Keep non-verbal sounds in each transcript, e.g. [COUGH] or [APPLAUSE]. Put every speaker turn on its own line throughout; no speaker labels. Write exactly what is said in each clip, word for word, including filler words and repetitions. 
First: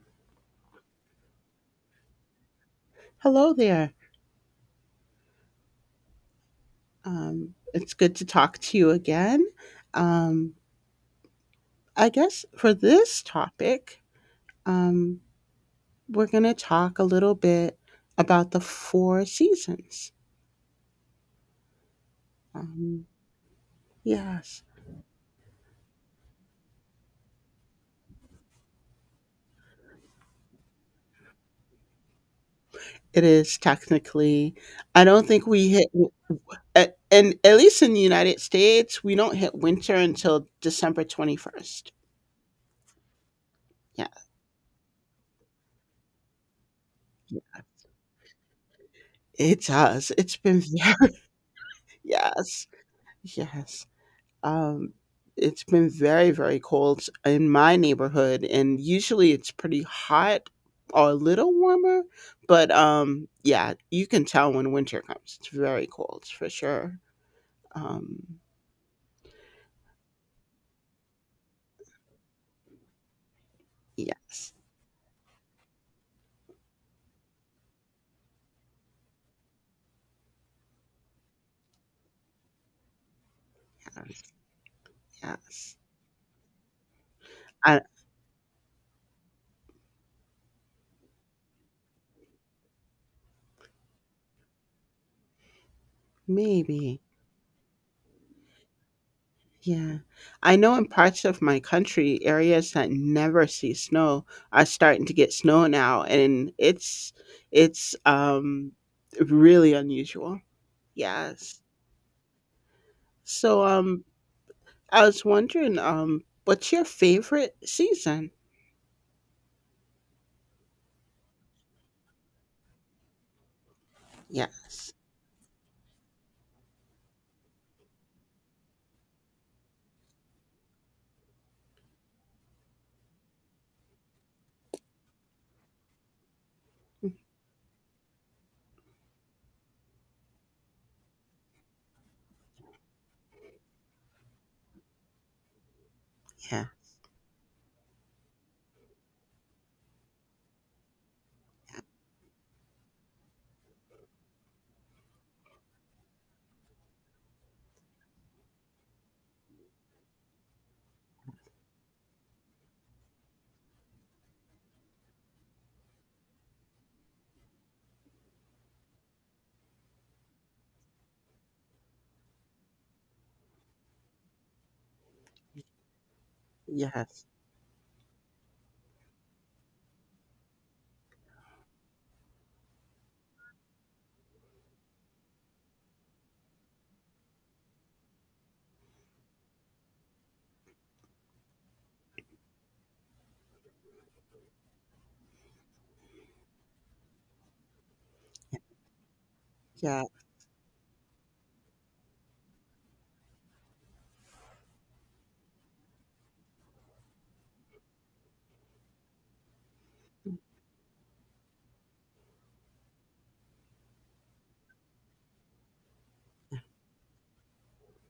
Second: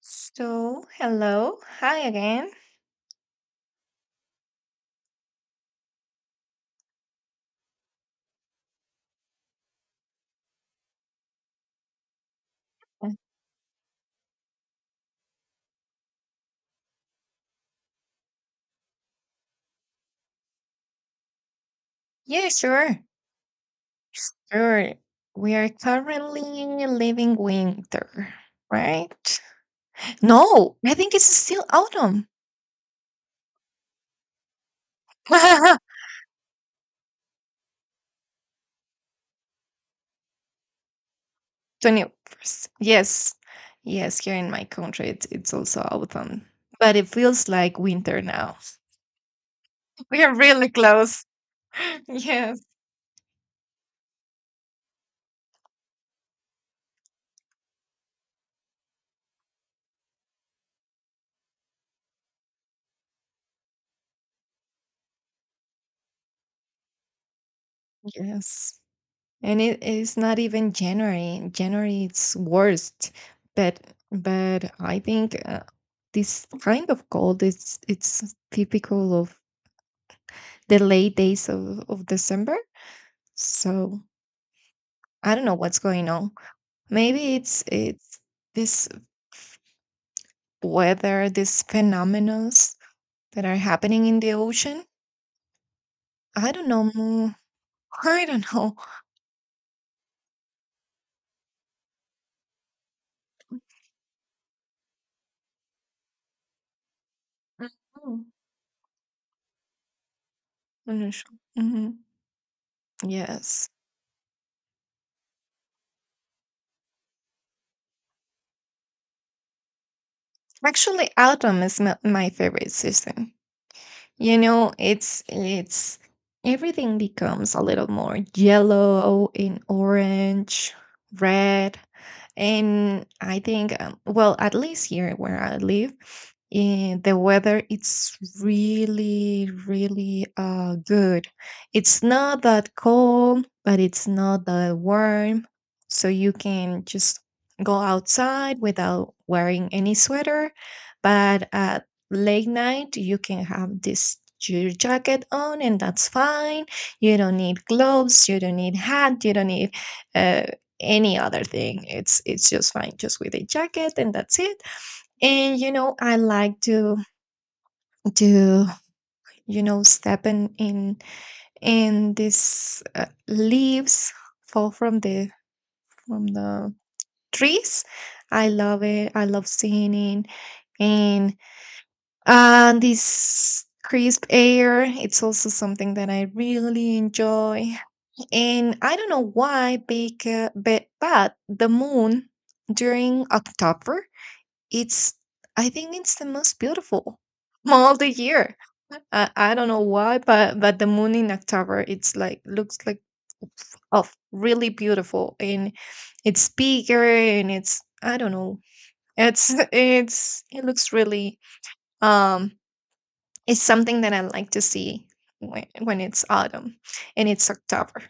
So, hello. Hi again.
Hello there. Um, it's good to talk to you again. Um, I guess for
Uh,
this topic, um, we're going to talk a little bit about the four seasons.
Yeah, sure.
Um, yes,
Sure. We are currently living winter, right? No, I think it's still autumn.
it is technically. I don't think we hit,
[LAUGHS]
a- and at least in the United States, we don't hit winter until December twenty-first.
twenty-first. Yes. Yes, here in my country, it's, it's also autumn, but it
Yeah,
feels like winter now.
it
[LAUGHS]
does.
We are
It's been,
really
[LAUGHS] very
close. [LAUGHS] Yes.
yes, yes. Um, it's been very, very cold in my neighborhood, and usually it's pretty hot or a little warmer. But um, yeah, you can tell when winter comes. It's very cold for sure. Um,
Yes. And it is not even January. January it's worst, but
yes,
but I think uh, this kind of cold is it's typical of the late days of, of December. So
yes,
I don't know
yes.
what's going on. Maybe it's
I,
it's this f- weather, these phenomenons that are happening in the ocean. I don't know.
maybe.
mm, I don't know.
Yeah. I know in parts of my country, areas that never see snow are starting to get snow now, and it's it's
Mhm.
um really unusual.
I'm not sure.
Yes.
Mhm.
So,
Yes.
um, I was wondering, um, what's your favorite season?
Actually, autumn is my my favorite season. You know,
Yes.
it's it's everything becomes a little more yellow and orange, red. And I think, um, well, at least here where I live, eh, the weather it's really, really uh, good. It's not that cold, but it's not that warm, so you
Yeah.
can just go outside without wearing any sweater. But at late night, you can have this your jacket on, and that's fine. You don't need gloves. You don't need hat. You don't need uh, any other thing. It's it's just fine, just with a jacket and that's it. And you know, I like to to you know step in in in these uh, leaves fall from the from the
Yes.
trees. I love it. I love singing and uh, this crisp air. It's also something that I really enjoy. And I don't know why, but, but, but the moon during October. It's, I think it's the most beautiful month all the year. I, I don't know
Yeah.
why, but but the moon in October, it's like looks like, oh, really beautiful, and it's bigger, and it's I don't know, it's [LAUGHS] it's it looks really um it's something that I like to see when when it's autumn and it's October,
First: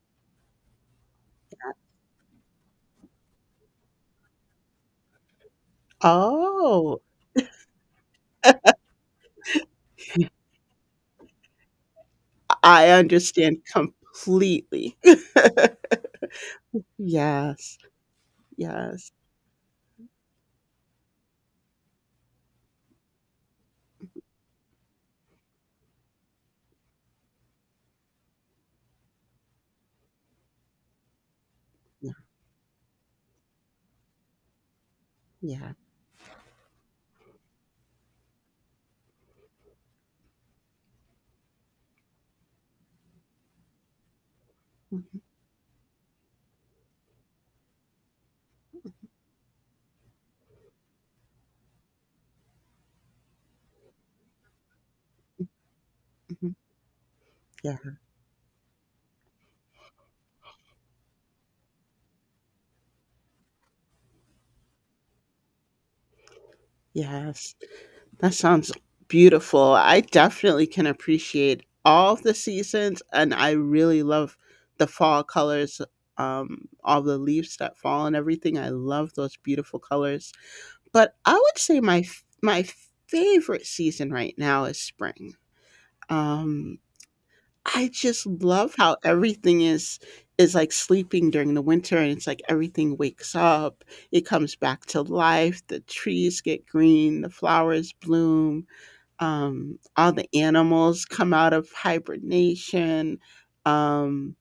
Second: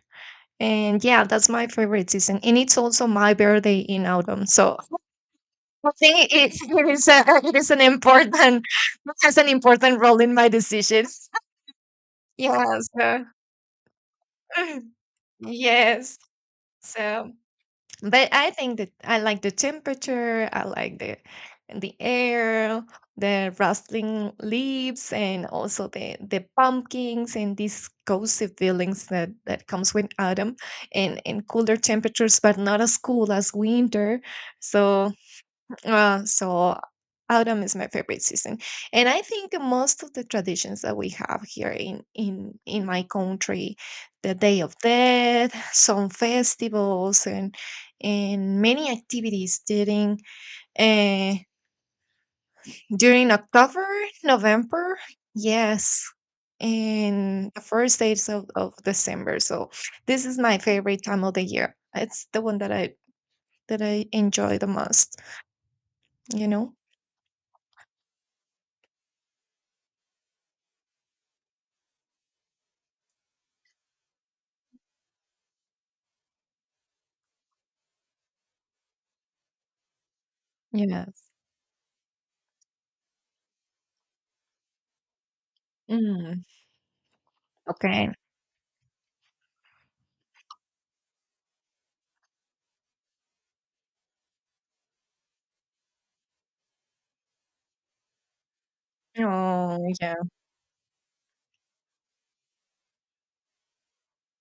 and yeah, that's my favorite season, and it's also my birthday in autumn, so I think it it
Oh,
is a, it is an important, has an important role in my decisions. [LAUGHS] Yeah.
I
So
understand
[LAUGHS]
completely. [LAUGHS]
yes. So,
Yes.
but I think that
Yes.
I like the temperature. I like the the air, the rustling leaves, and also the the pumpkins and these cozy feelings that that comes with autumn and and cooler
Yeah.
temperatures, but not as cool as winter. So
Yeah.
Uh, so autumn is my favorite season, and I think most of the traditions that we have here in in in my country, the Day of Death, some festivals, and and many activities during uh, during October, November, yes,
Mhm.
and the
Yeah.
first days of, of December. So this is my favorite time of the year. It's the one that I that I enjoy the most. You know.
Yes. That sounds beautiful. I definitely can appreciate all of the seasons and I really love the fall colors, um, all the leaves that fall and everything. I love those beautiful colors. But
Yes.
I would say my f- my favorite season right now is spring.
Mm.
Um, I
Okay.
just love how everything is is like sleeping during the winter, and it's like everything wakes up. It comes back to life. The trees get green. The flowers bloom. Um,
Oh,
all
yeah.
the animals come out of hibernation. Um,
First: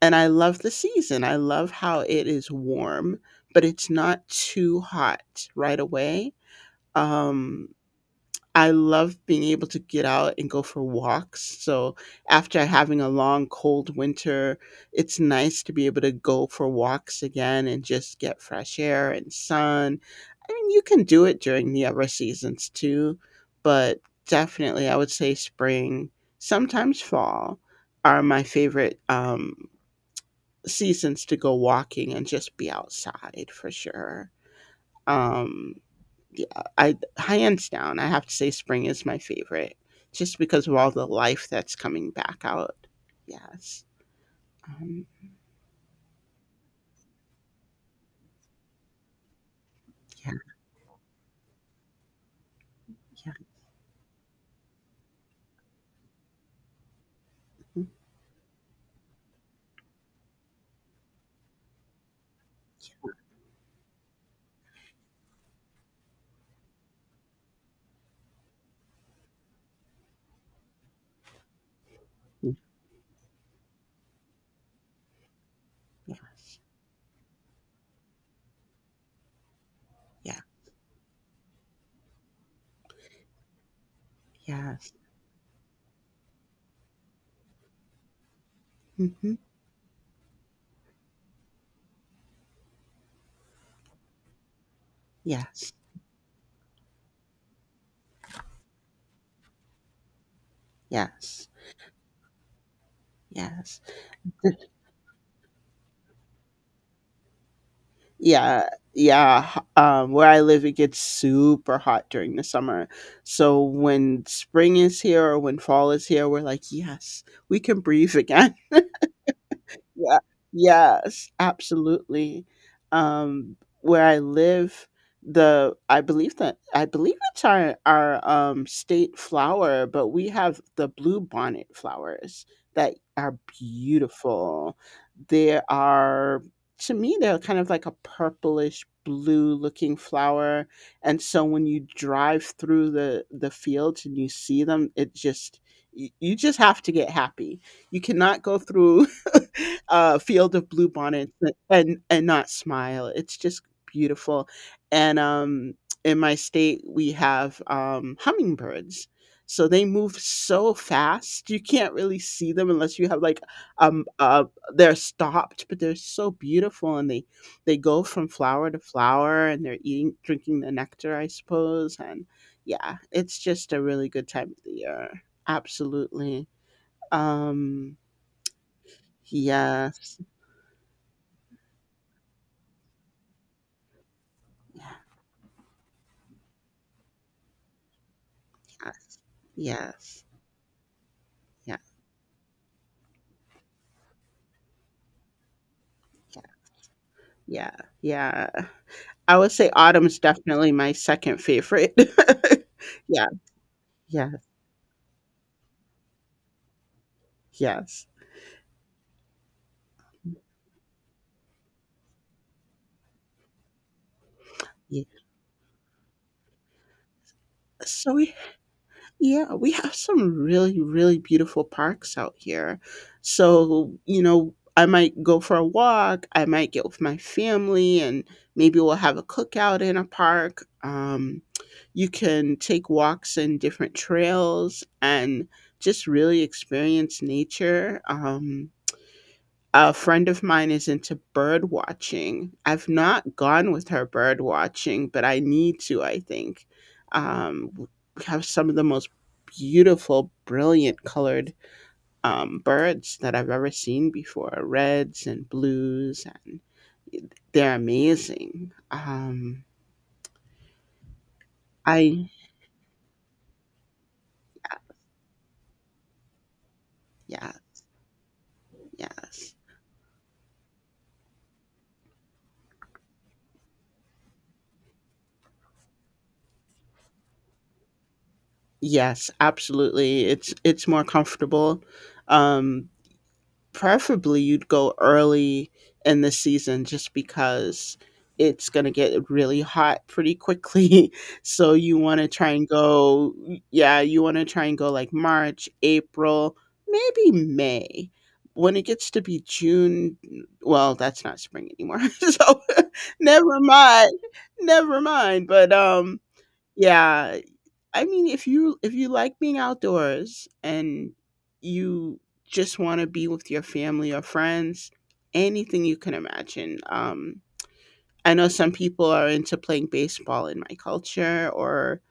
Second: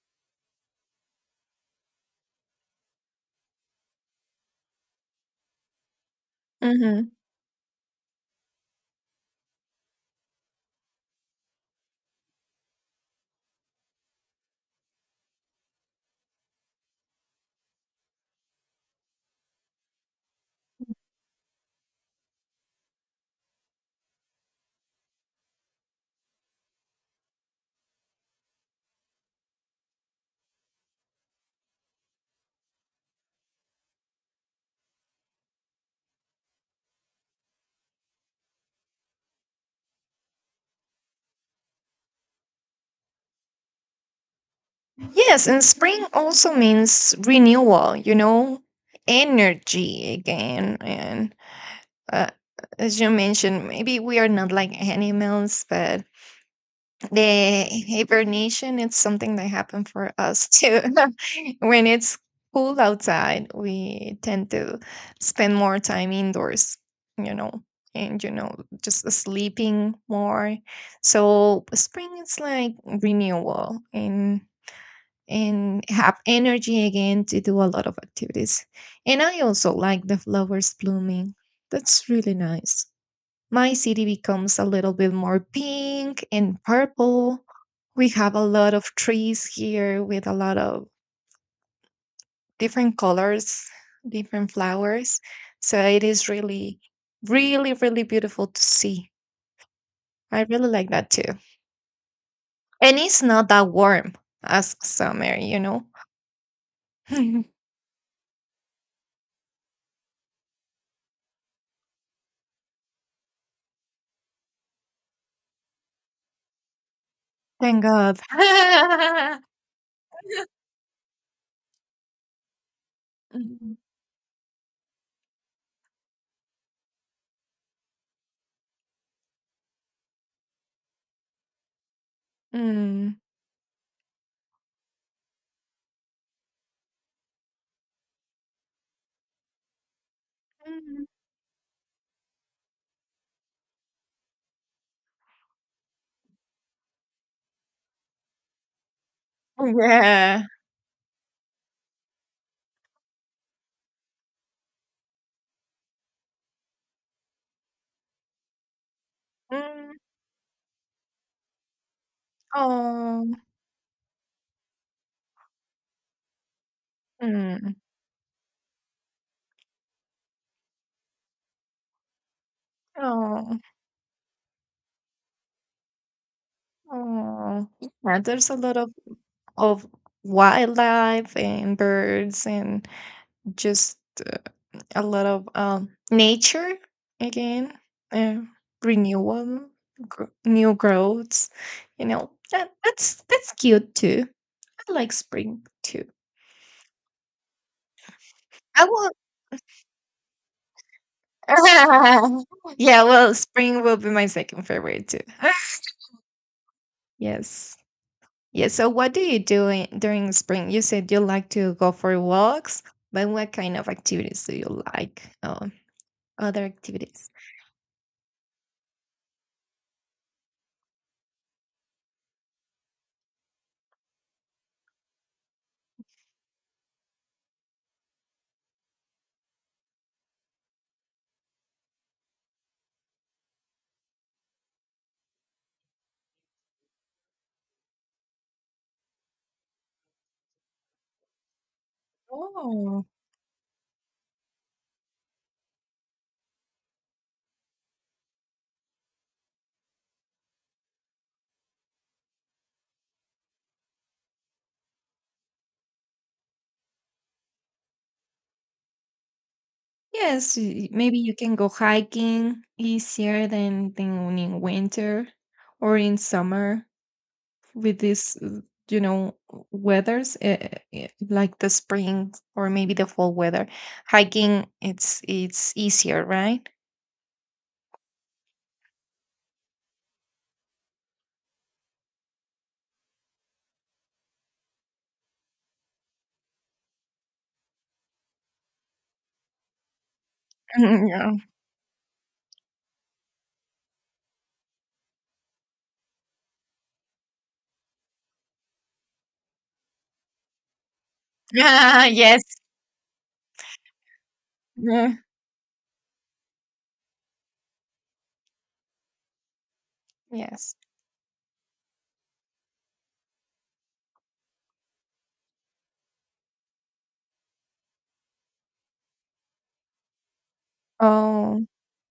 and I love the season. I love how it is warm, but it's not too hot right away.
Mhm.
Um, I love being able to get out and go for walks. So after having a long cold winter, it's nice to be able to go for walks again and just get fresh air and sun. I mean, you can do it during the other seasons too, but definitely I would say spring, sometimes fall are my favorite um seasons to go walking and just be outside for sure. Um yeah, I hands down, I have to say spring is my favorite just because of all the life that's coming back out. Yes. Um,
Yes, and spring also means renewal, you know, energy
yeah,
again. And uh, as you
yeah.
mentioned, maybe we are not like animals, but the hibernation it's something that happened for us too. [LAUGHS] When it's cool outside, we tend to spend more time indoors, you know, and you know just sleeping more. So spring is
mm,
like renewal and and
yeah, mm,
have
Yes.
energy again to do a lot of activities. And I also like the
Yeah.
flowers blooming. That's really nice. My city becomes a
Yes.
little bit more pink and purple. We have a lot of
hmm
trees here with a lot of different colors, different flowers.
Yes.
So it is really, really, really beautiful to see. I really like that too.
Yes.
And it's not that
Yes.
warm as summer, you know? [LAUGHS] Thank
Yeah, yeah. H- Um, where I live, it gets super hot during the summer. So when spring is here or when fall is here, we're like, yes, we can breathe
God.
again.
[LAUGHS]
Yeah. Yes, absolutely. Um,
Mm,
where I live, the I believe that I believe it's our our um state flower, but we have the blue bonnet flowers that
mm,
are beautiful. They are to me they're kind of like a purplish blue looking flower, and so when you drive through the the fields and you see them, it just you you just have to get happy you cannot go through
mm.
[LAUGHS] uh,
Yeah.
field of blue bonnets and and not smile. It's just beautiful. And um, in my state, we have um, hummingbirds. So they
Mm,
move so fast, you can't really see them unless you have
Oh.
like um uh they're stopped, but they're so beautiful and they
mm,
they go from flower to flower and they're eating drinking the nectar, I suppose. And yeah, it's
Oh.
just a really good time of the year. Absolutely.
Oh,
Um
yeah, there's a lot of of
yes.
wildlife and birds and just
yeah.
a lot of um nature again, uh,
Yes.
renewal, gr
Yes.
new growths.
Yeah,
You know that that's that's cute too. I like spring too.
yeah, yeah, yeah.
I will.
I would say autumn's definitely my second favorite. [LAUGHS]
[LAUGHS] Yeah,
Yeah,
well, spring will be my
yeah,
second favorite too. [LAUGHS] Yes.
yes.
Yeah, so what do you do in, during spring? You said you like to go for walks, but what kind of activities do you
Yeah.
like? Um, other activities?
So we Yeah, we have some really, really beautiful parks out here. So, you know, I might go for a walk. I might get with my family and maybe we'll have a cookout in a park. Um, you can take walks in different trails and just really experience nature. Um, a friend of mine is into bird watching. I've
Oh,
not gone with her bird watching, but I need to, I think. Um, we have some of the most beautiful, brilliant colored um, birds that I've ever seen before reds and blues, and they're amazing. Um,
yes, y- maybe you can go
I,
hiking easier than, than in winter or in summer
yeah,
with this, uh, you know,
yes.
weathers uh, uh, like the spring or maybe the fall weather. Hiking, it's it's easier, right?
Yes, absolutely. It's it's more comfortable. Um Preferably you'd go early in the season just because it's gonna get really hot pretty
[LAUGHS]
quickly.
yeah.
[LAUGHS] So you wanna try and go yeah, you wanna try and go, like, March, April, maybe May. When it gets to be June well, that's not spring anymore, [LAUGHS]
[LAUGHS] yes.
so [LAUGHS] never mind, never
Yeah.
mind, but, um, yeah, I mean, if you if you like being outdoors
Yes.
and you just want to be with your family or friends, anything you can imagine. Um, I know some people are into playing baseball in my culture,
Oh.
or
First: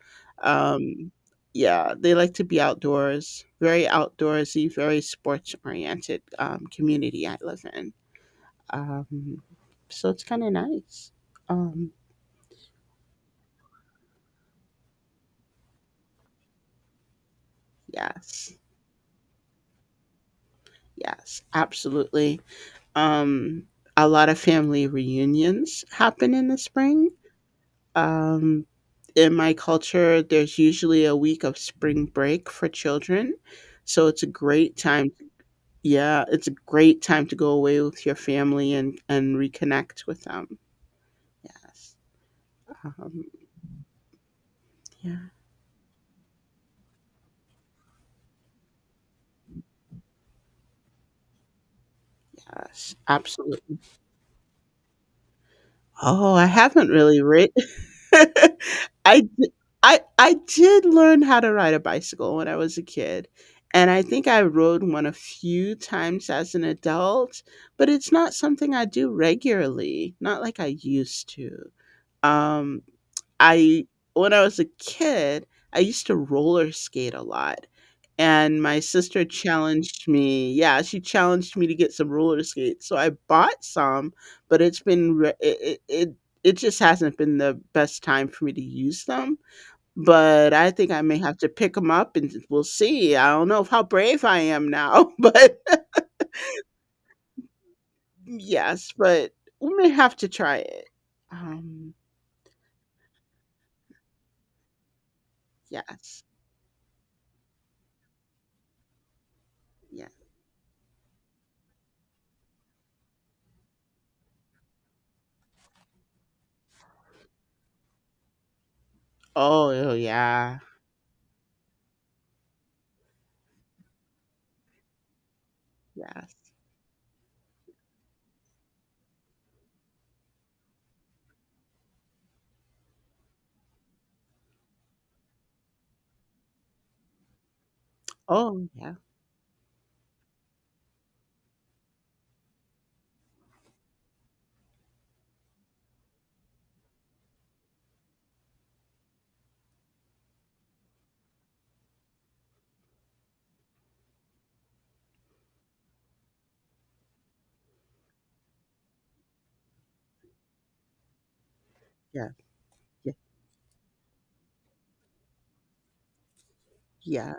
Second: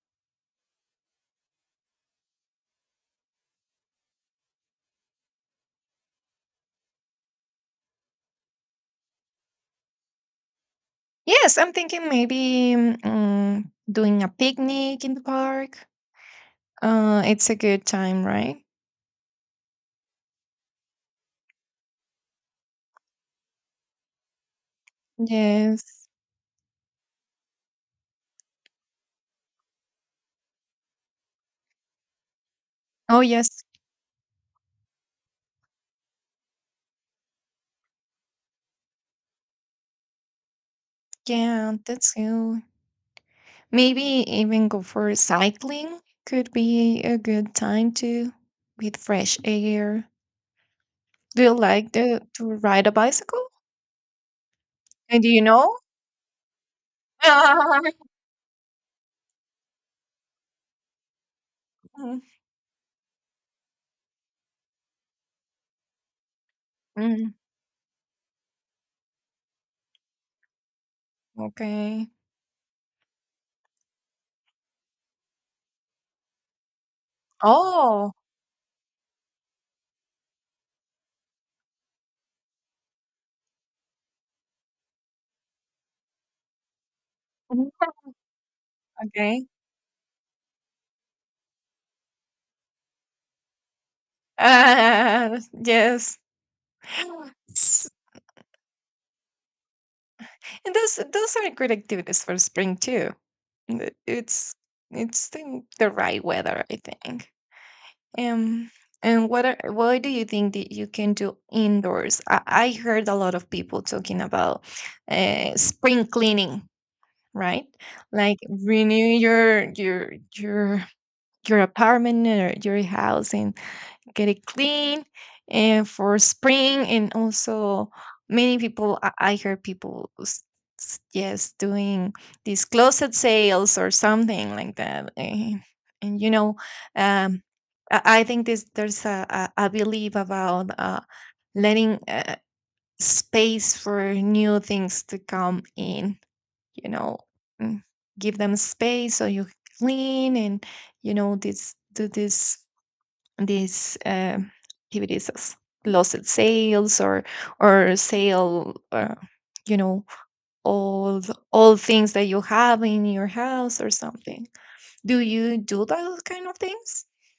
um, yeah, they like to be outdoors. Very outdoorsy, very sports oriented um, community I live in. Um, so it's kind of nice.
Yes, I'm
Um,
thinking maybe mm, doing a picnic in the park. Uh, it's a good time,
yes,
right?
yes, absolutely. Um, a lot of family reunions
Yes.
happen in the spring. Um, in my culture, there's usually a week of spring break for
Oh,
children.
yes.
So it's a great time yeah, it's a great time to go away with your family and and reconnect with them.
Yeah,
Yes.
that's good.
Um,
Maybe even go for
yeah.
cycling could be a good time too, with fresh air. Do you like the, to ride a
Yes,
bicycle?
absolutely.
Uh, Do you know?
Oh, I haven't really writ
[LAUGHS]
[LAUGHS] I d- I I did learn how to ride a
Mm,
bicycle when I was a kid, and I think I rode one a few times as an
mm,
adult, but it's not something I do regularly, not like I used to.
okay.
Um I When I was a kid, I used to roller skate a lot.
Oh,
And my sister challenged me yeah, she challenged me to get some roller skates, so I bought some, but it's been re it it it it just hasn't been the
mhm,
best time for me to use them,
okay.
but I think I may have to pick them up and we'll see, I don't know how brave I am now, [LAUGHS]
Uh,
but
yes. [LAUGHS] S-
yes, but we may have to try
And
it.
those those are great
Um,
activities for spring too. And it- It's it's the, the right
yes,
weather, I think. Um, and what are, what
yeah.
do you think that you can do indoors? I, I heard a lot of people talking about uh, spring cleaning, right? Like renew your
Oh,
your
yeah,
your your apartment or your house and get it clean and for
yes.
spring and also many people i, I hear people s- s- yes doing these closet sales or something like that, and, and you know um i, I think this
Oh, yeah,
there's a, a, a belief about uh, letting uh, space for new things to come in, you know, mm, give them space so you clean and you know this do this these uh, activities as lost sales or or sale uh, you know all the- all things that
yeah,
you have in
yeah,
your house or something. Do you do those kind of things?
yeah.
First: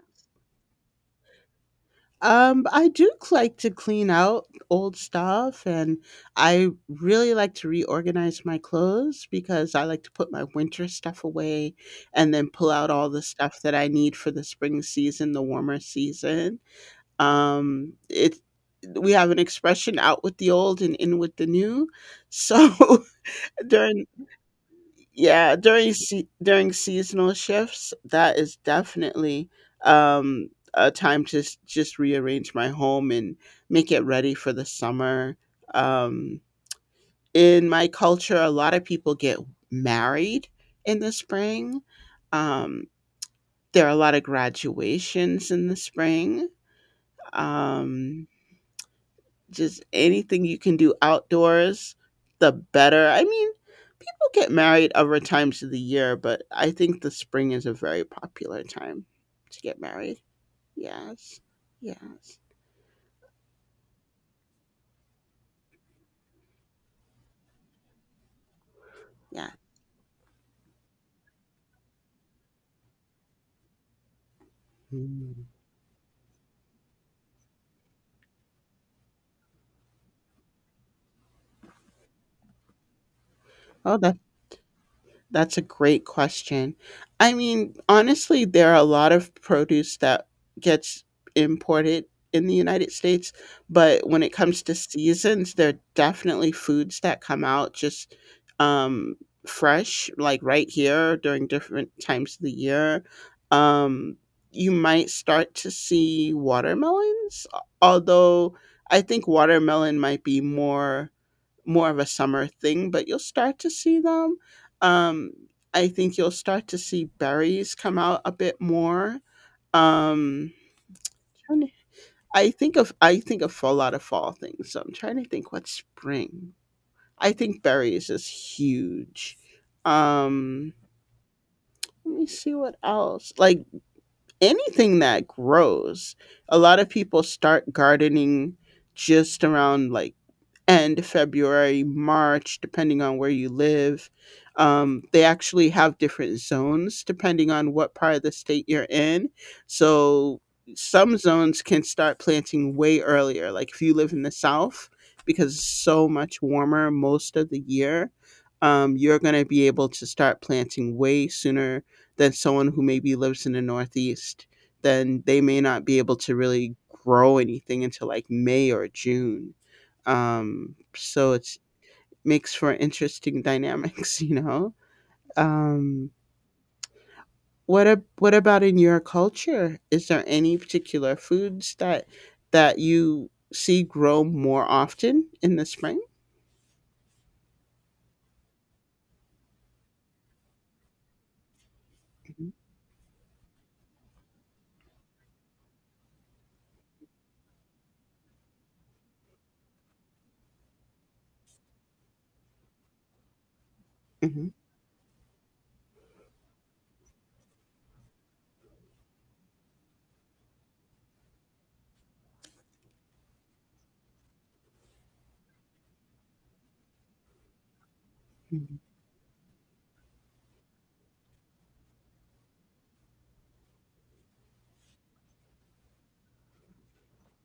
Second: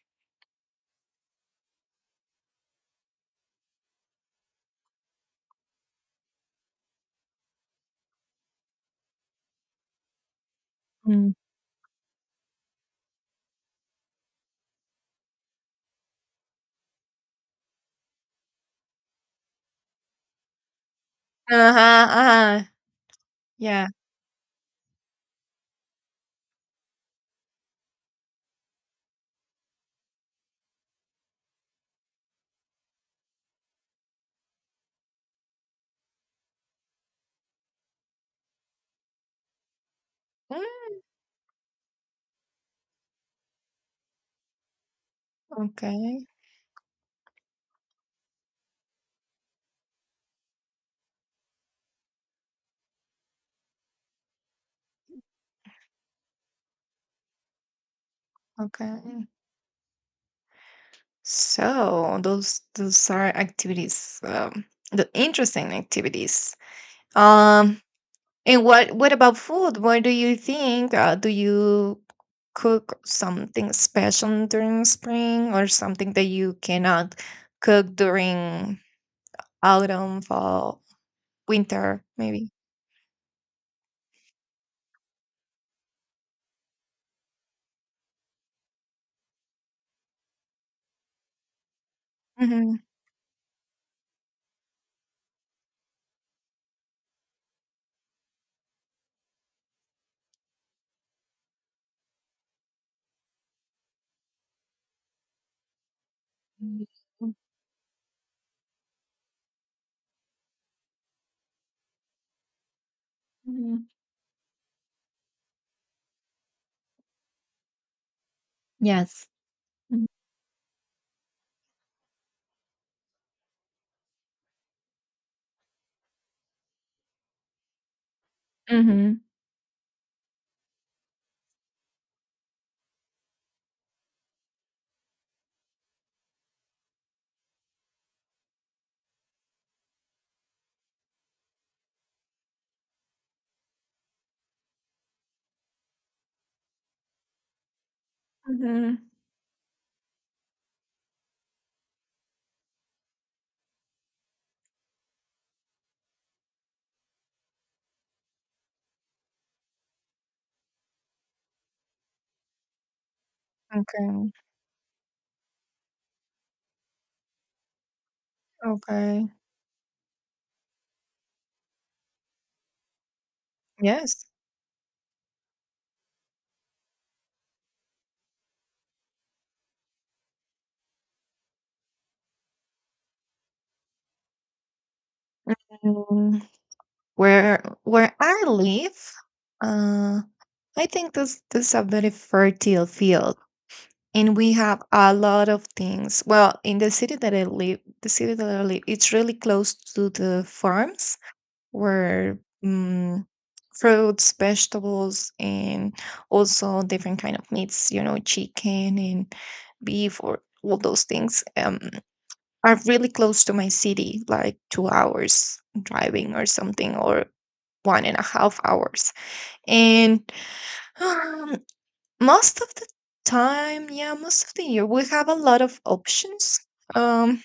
Um, I do like to clean out old stuff, and I really like to reorganize my clothes because I like to put my winter stuff
Mm.
away and then pull out all the stuff that I need for the spring season, the warmer season. Um, it We have an expression out with the old and in with the new.
Uh-huh, uh-huh.
So [LAUGHS]
Yeah.
during yeah during se- during seasonal shifts that is definitely um a time to s- just rearrange my home and make it ready for the summer um in my culture a lot of people get married
Mm,
in the spring um there are a lot of graduations in the
okay,
spring um just anything you can do outdoors the better I mean get married other times of the year, but I think the spring is a very popular time
okay.
to get married. Yes.
So
Yes.
those those are activities um, the interesting activities. Um. And what what about
Yeah.
food? What do you think? Uh, do you cook something special during
Mm.
spring or something that you cannot cook during autumn, fall, winter, maybe?
Oh, that's a great question. I mean, honestly, there are a lot of produce that gets imported in the
Hmm.
United States, but when it comes to seasons, there are definitely foods that come out just um, fresh, like right here during different times of the year. Um, you might start to see watermelons, although I think watermelon might be more more of a summer thing, but you'll start to
Mhm.
see them. Um, I think you'll start to see berries come out a bit more.
Yes. Mhm.
Um, trying to- I think of I think of a lot of fall things. So I'm trying to think what's spring. I think berries is
Hmm.
huge. Um, Let me see what else. Like anything that grows. A lot of people start gardening just around like end February, March, depending on where you live. Um, they actually have different zones depending on what part of the state you're
Hmm.
in. So some zones can start planting way earlier. Like if you live in the South, because it's so much warmer most of the year, um, you're going to be able to start planting way sooner than someone who maybe lives in the
Okay.
Northeast. Then they may not be able to really grow anything until like May or
Okay.
June. Um, so it makes for interesting dynamics, [LAUGHS]
Yes.
you know. Um, what ab- what about in your culture? Is there any particular foods that that you see grow more often in the spring?
Mm, Where where I live, uh, I think this this is a very
Mhm,
fertile field. And we have a lot of things. Well, in the city that I live, the city that I live, it's really close to the farms where mm fruits,
mhm,
vegetables, and also different kind of meats. You know, chicken and beef, or all those things um, are really close to my city, like two hours driving or something, or one and a half
mhm,
hours. And [SIGHS] Most of the time, yeah, most of the year we have a lot of options. Um,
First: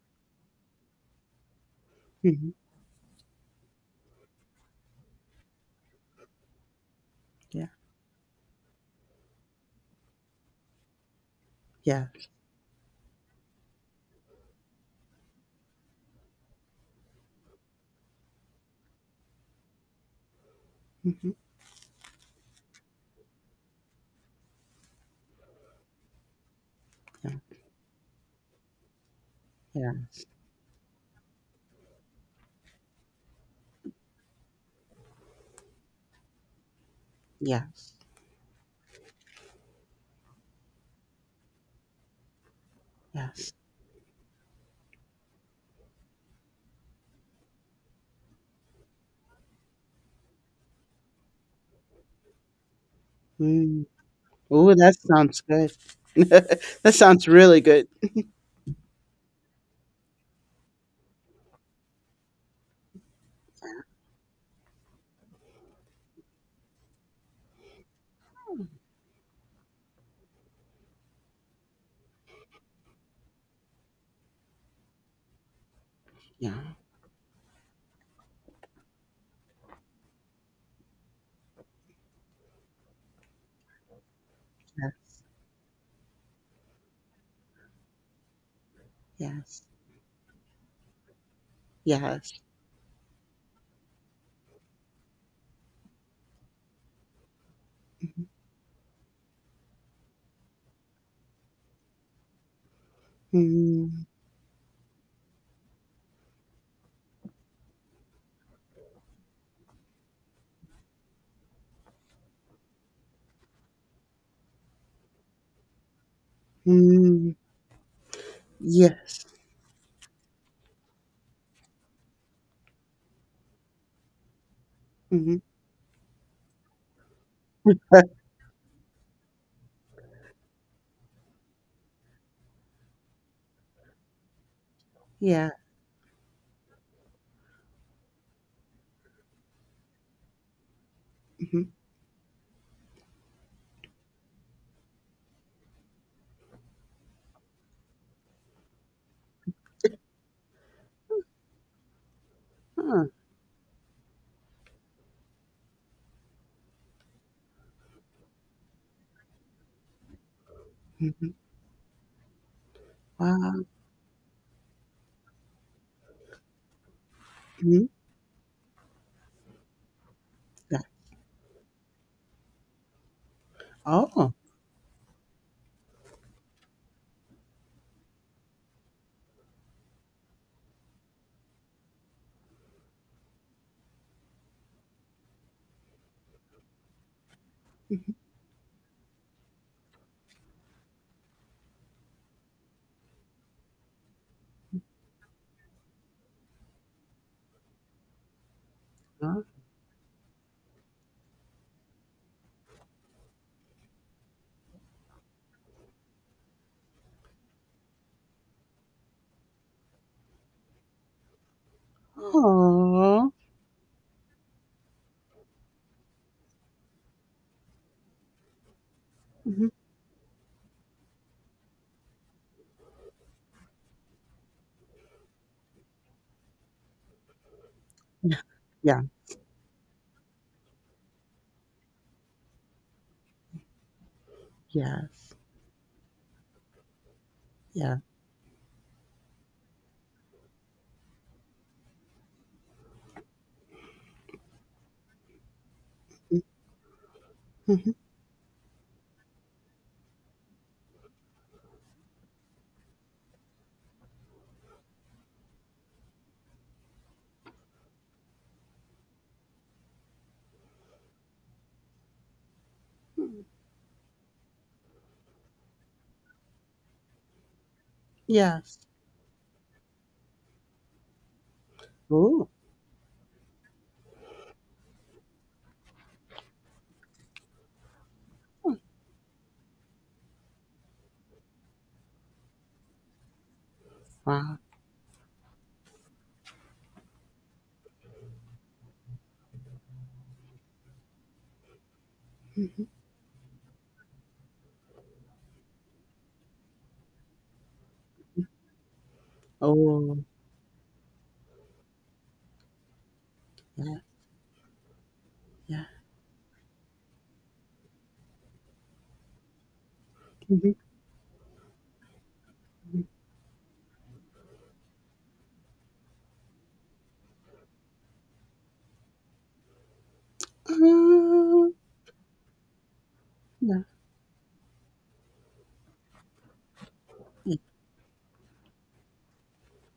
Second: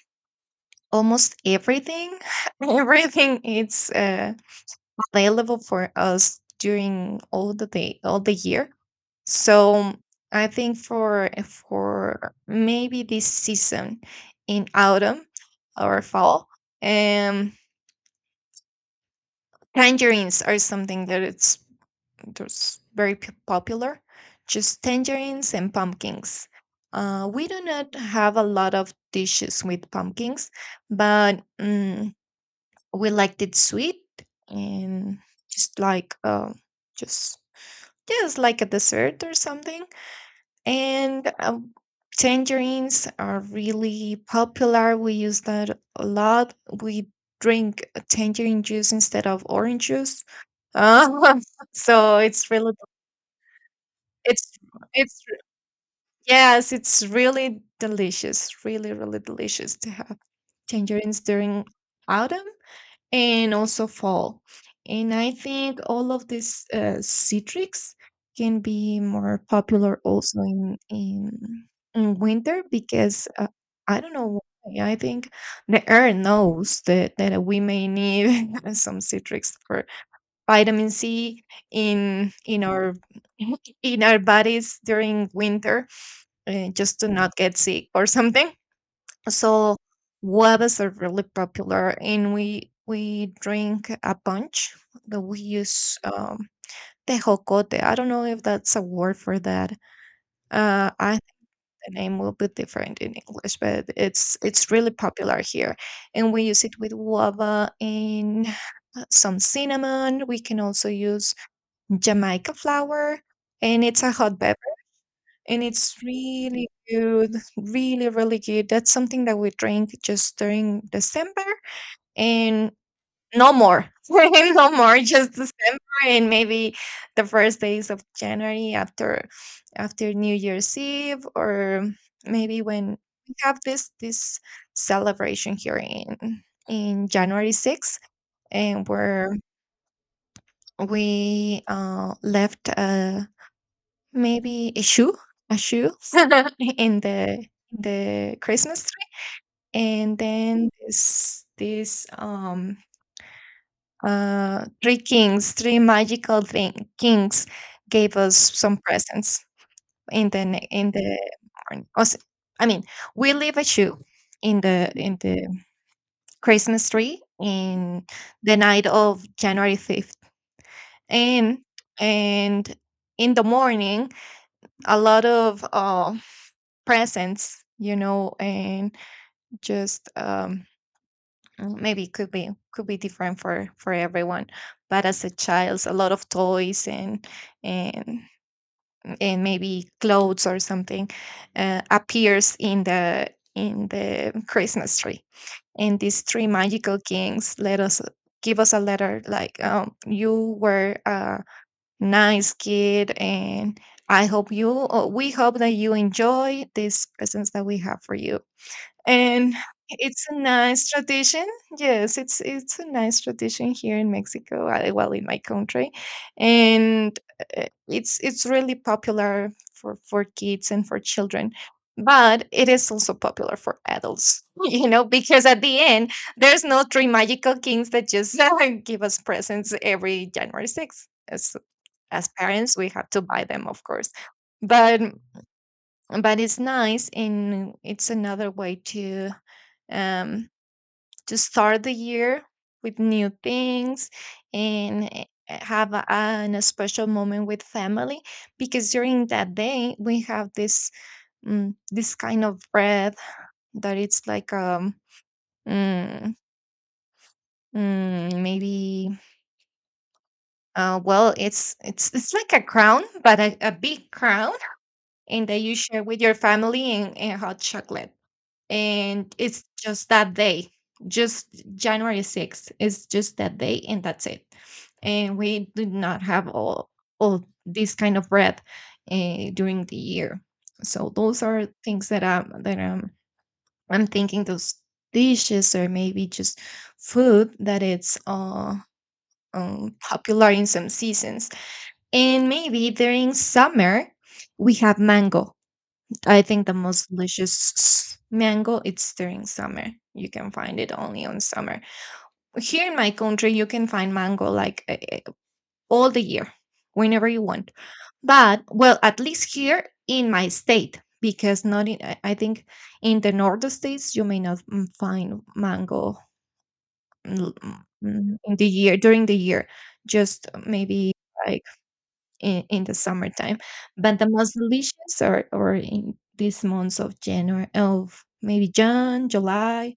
almost everything,
mhm.
[LAUGHS] everything is uh, available for us during all the
Yeah,
day, all the year. So I think for
yeah,
for maybe this season in autumn or fall, um, tangerines are something that
mhm,
it's. Those very p- popular, just tangerines and pumpkins. Uh,
yeah,
we do not have a lot of dishes with
yeah,
pumpkins, but mm we liked it sweet and just like uh, just
yes,
just like a dessert or something. And uh, tangerines are
yes.
really popular. We use that a lot. We drink tangerine juice instead of orange juice. Uh, [LAUGHS] so it's really
Mm.
it's
Oh, that
it's
sounds good. [LAUGHS]
yes,
that
it's
sounds
really
really good.
delicious, really, really delicious to have tangerines during autumn and also fall. And I think all of these uh, citrics can be more popular also in in, in winter because uh, I don't know why. I think the air
Yeah,
knows that that we may need [LAUGHS] some citrics for vitamin C in in our [LAUGHS] in our bodies during winter, uh, just to not get sick or something.
yes,
So guavas are really popular, and
yes,
we we drink a punch that we use um, tejocote. I don't know
yes.
if that's a word for that. Uh, I think the name will be different in English, but
Mm,
it's it's really popular here, and we use it with guava and uh, some cinnamon. We can also use Jamaica flower, and it's a hot beverage, and it's really good,
mm,
really, really good. That's something
yes.
that we drink just during December, and no more, [LAUGHS] no more, just
Mhm.
December, and maybe the first days of
[LAUGHS]
January after after New Year's Eve, or maybe when we have this this
Yeah.
celebration here in in January sixth, and where we
Mhm.
uh, left a, maybe a shoe, a shoe [LAUGHS] in the in the Christmas tree, and then this this um
Huh.
uh three kings, three magical thing kings gave us some presents in the ne- in the
Mhm.
morning. Also, I mean, we leave a
Wow.
shoe in the in the Christmas tree
Mhm.
in the night of January fifth,
Yeah.
and and in the morning
Oh.
a lot of uh, presents, you know, and just um, mm, maybe it could be, could be different for for everyone. But as a child, a lot of toys and
Mhm.
and and maybe clothes or something uh, appears in the in the Christmas tree. And these three magical kings let us give us a letter
Huh.
like um, you were. Uh, Nice, kid. And I hope you, or we hope that you enjoy these presents that we have for you. And it's a nice tradition. Yes, it's it's a nice
Aw.
tradition here in Mexico, uh, well, in my country, and uh, it's it's really popular
Mhm.
for for kids and for children. But it is also popular for adults, [LAUGHS] you know, because at the end, there's no three magical kings that just
[LAUGHS]
[LAUGHS]
Yeah.
give us presents every January sixth. As parents, we have to buy them, of course,
Yeah.
but
Yes.
but it's nice, and
Yeah.
it's another way to um to start the year with new things and eh, have a,
Mm,
an, a special moment with
mhm.
family. Because during that day we have this mm, this kind of bread that it's like um mm, mm, maybe, uh, well, it's it's it's like a crown, but a, a big crown, and that you share with your family and, and hot chocolate.
Yes.
And it's just that day, just January
Oh.
6th. It's just that day, and that's it. And we do not have all, all this kind of bread uh, during the year. So those are things that I'm that I'm I'm thinking,
Wow.
those dishes or maybe just food that it's uh um, popular in some seasons. And
Mhm.
maybe during summer we have mango. I think the most delicious s- mango it's during summer.
Oh,
You can find it only on summer. Here in my country, you can
yeah.
find mango like uh, uh,
Yeah.
all the year, whenever you want. But well, at least here in my
Mhm.
state, because not in I I think
Mhm.
in the northern states you may not mm, find mango, mm, mm, in the year, during the year, just maybe, like
Oh,
in, in the summertime.
yeah.
But the most delicious are, are in these months of
Y
January, of maybe June, July,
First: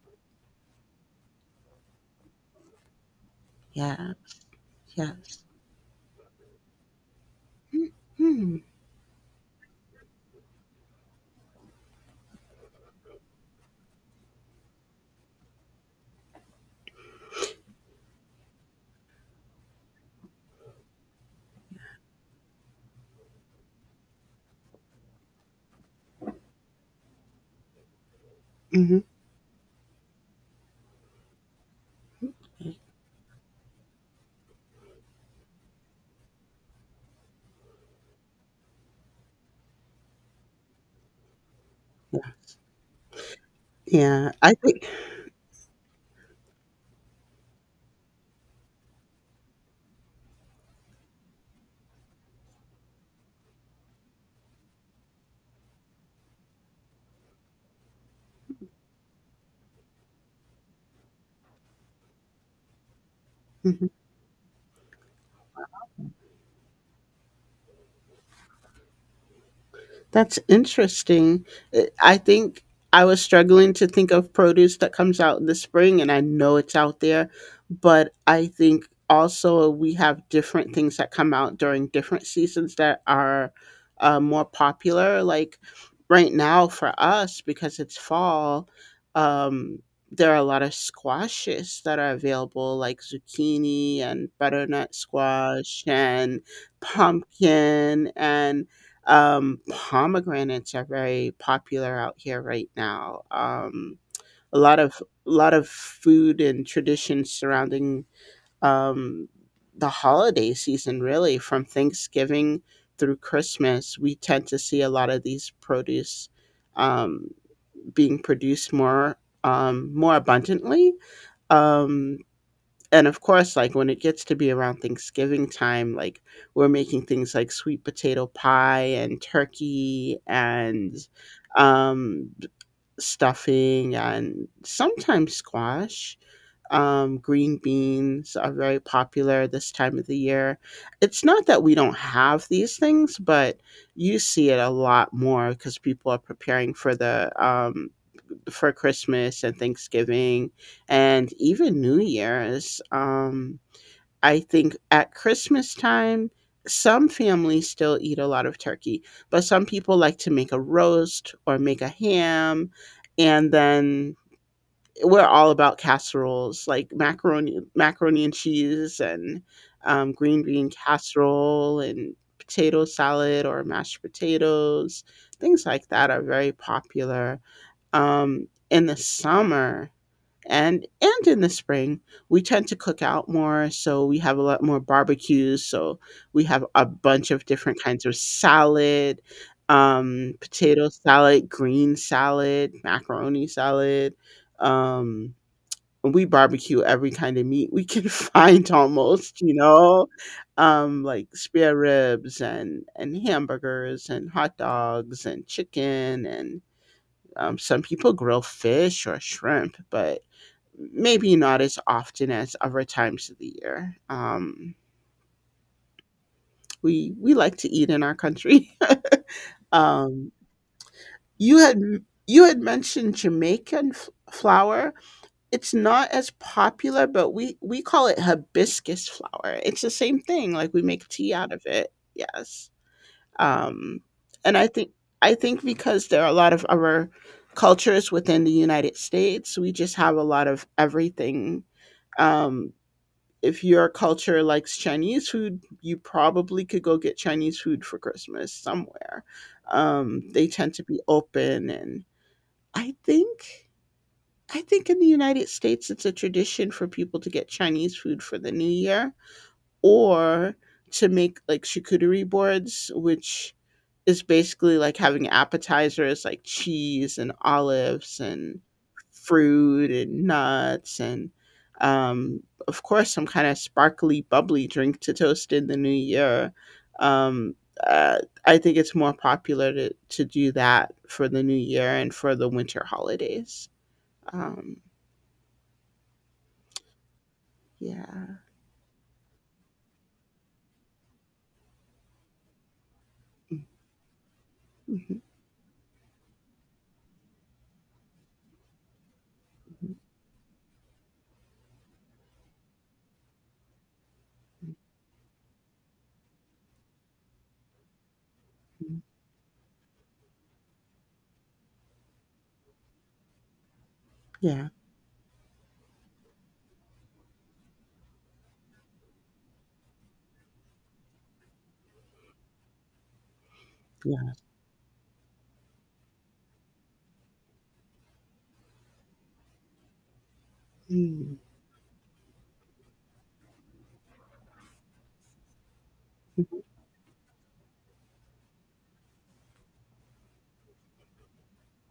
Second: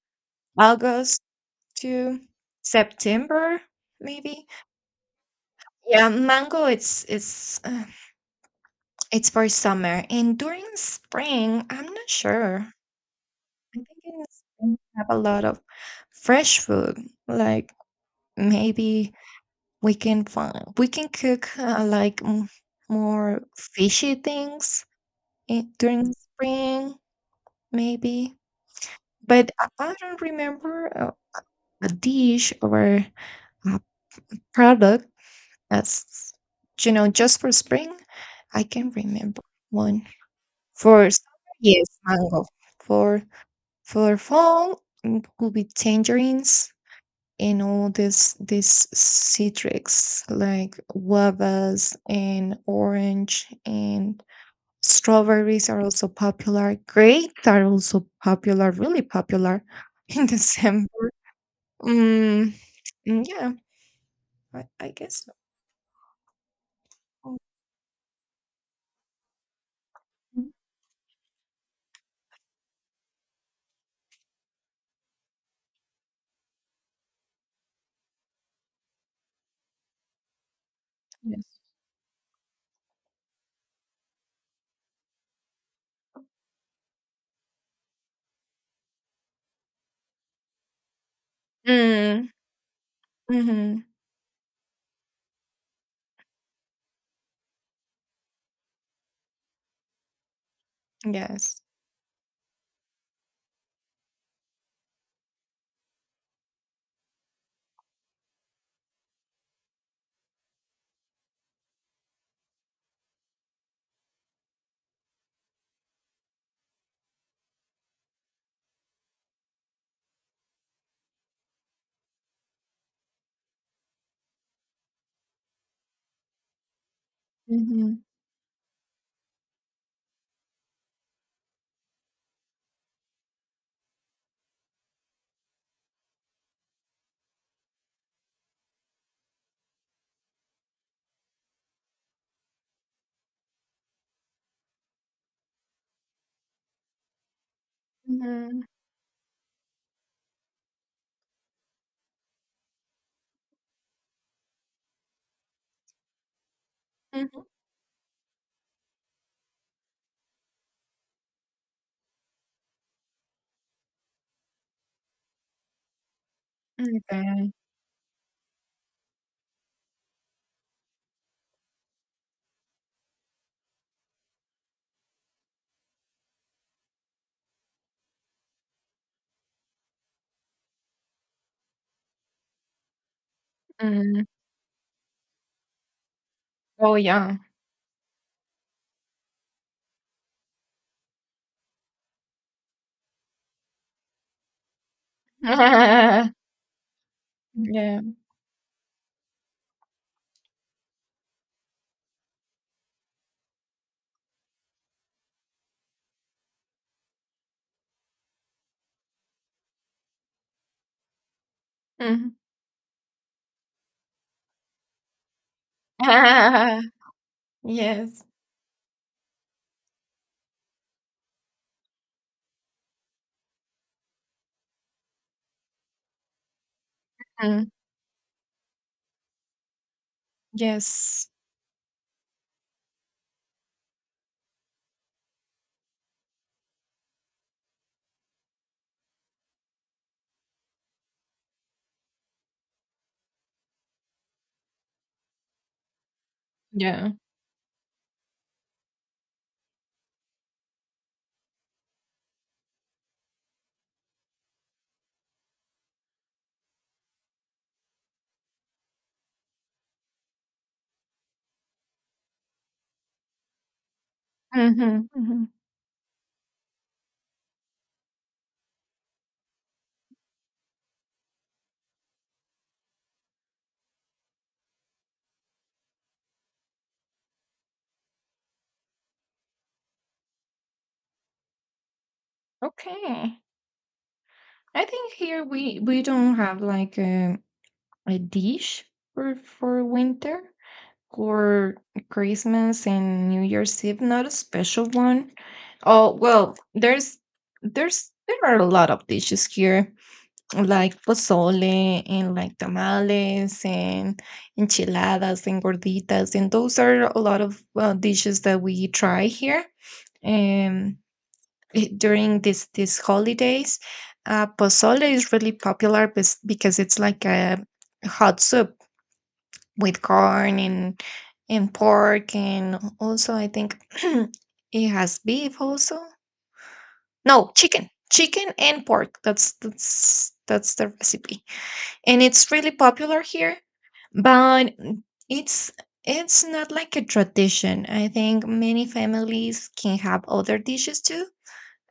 August to September,
yeah.
maybe.
Yes.
Yeah, mango. It's it's uh,
Mhm.
it's for summer, and during spring, I'm not sure. I think in spring we have a lot of fresh food. Like maybe we can find we can cook uh, like m- more fishy things in, during spring. Maybe,
Mhm.
but I I don't remember a, a dish or a product that's, you know, just for spring. I can remember one for summer, yes,
Yeah.
mango. For for
Yeah. I
fall,
think
it could be tangerines and all this this citrus, like guavas and orange, and strawberries are also popular. Grapes are also popular, really popular [LAUGHS] in December. Mm, mm, yeah, I I guess so.
that's
Mhm,
interesting. Uh, I think I was struggling to think of produce that comes out in the spring, and I know it's out there, but I think also we have different things that come
yes.
out during different seasons that are uh, more popular. Like right now for us, because it's fall, um, there are a lot of squashes that are
Mm,
available, like
mhm,
zucchini and butternut squash and pumpkin and um, pomegranates are very
yes.
popular out here right now. Um, a lot of a lot of food and traditions surrounding um, the holiday season, really, from Thanksgiving through Christmas. We tend to see a lot of these produce um, being produced more, um, more abundantly. Um, and of course, like when it gets to be around Thanksgiving time, like we're making things like sweet
Mhm,
potato pie and turkey and um stuffing and sometimes squash. Um green beans are very popular this time of the year. It's not that we don't have these things, but you see it a lot more because people are preparing for the um
mhm.
for Christmas and Thanksgiving and even New Year's. um I think at Christmas time, some
Mm,
families still eat a lot of turkey, but some people like to make a roast or make a ham, and then we're all about casseroles, like
mhm, okay,
macaroni, macaroni and cheese, and um, green bean casserole, and potato salad or mashed potatoes. Things like that are very popular. Um, in the summer, and and in the spring we tend to cook out more, so we
mm.
have a lot more barbecues, so we have a
Oh,
bunch
yeah.
of different kinds of salad, um potato salad, green salad, macaroni salad. um we
[LAUGHS]
barbecue every kind of
Mm.
meat we
Yeah.
can [LAUGHS] find almost, you know um Like spare ribs and and hamburgers and hot dogs and chicken and um, some people grill fish or shrimp, but maybe not as often
Mhm.
as other times of the year. Um,
[LAUGHS]
we we like to eat in our
Yes.
country. [LAUGHS] um, you had you had mentioned Jamaican f- flour. It's not as popular, but we
Mm,
we call it hibiscus flower. It's the same thing. Like we make
yes.
tea out of it. Yes, um, and I think I think because there are a lot of other cultures within the United States, we just have a lot of everything. um, if your culture likes Chinese food, you probably could go
Yeah.
get Chinese food for Christmas somewhere. Um, they tend to be open, and I think I think in the United States it's a tradition for people to get Chinese food for the New Year, or to make like charcuterie boards, which is basically like
Mhm,
having
mhm.
appetizers like cheese and olives and fruit and nuts and um, of course some kind of sparkly bubbly drink to toast in the new year. Um, uh, I think it's more popular to, to do that for the new year and for the winter
Okay.
holidays. Um,
I think here we we don't have, like, a a
yeah.
dish for for winter. Or Christmas and New
Mhm,
Year's Eve, not a special
mhm,
one. Oh well, there's there's there are a lot of dishes here, like pozole and like tamales and
mhm,
enchiladas and gorditas, and those are a lot of uh, dishes that we
mhm.
try here. Um, eh, during this these holidays, uh,
Yeah.
pozole is really popular bes- because it's like a hot soup with corn and and pork, and also I think [CLEARS THROAT]
Yeah.
it has beef also. No, chicken. Chicken and pork. That's that's that's the
Mm.
recipe. And it's really popular here, but it's it's not like a tradition. I think many families can have other dishes too,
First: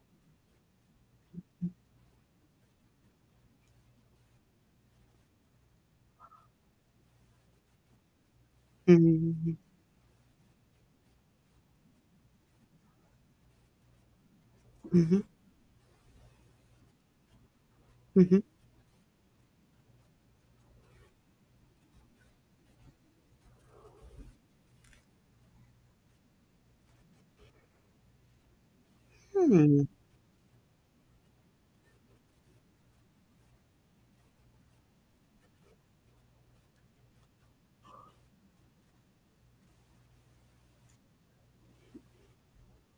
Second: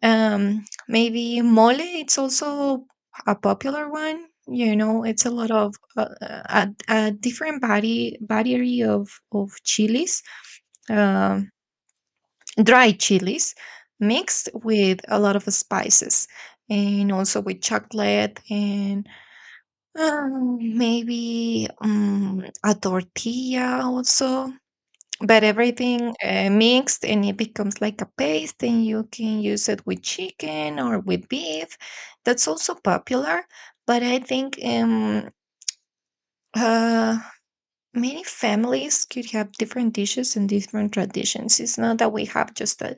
um, maybe mole, it's also a popular one. You know, it's a lot of uh, uh, a, a different body battery of of
Mhm,
chilies, um, dry chilies, mixed with a
mhm,
lot of spices, and also with chocolate
mhm,
and um, maybe um, a tortilla also, but everything uh, mixed, and it becomes like a paste, and you can use
hmm,
it with chicken or with beef. That's also popular. But I think um uh many families could have different dishes and different traditions. It's not that we have just a,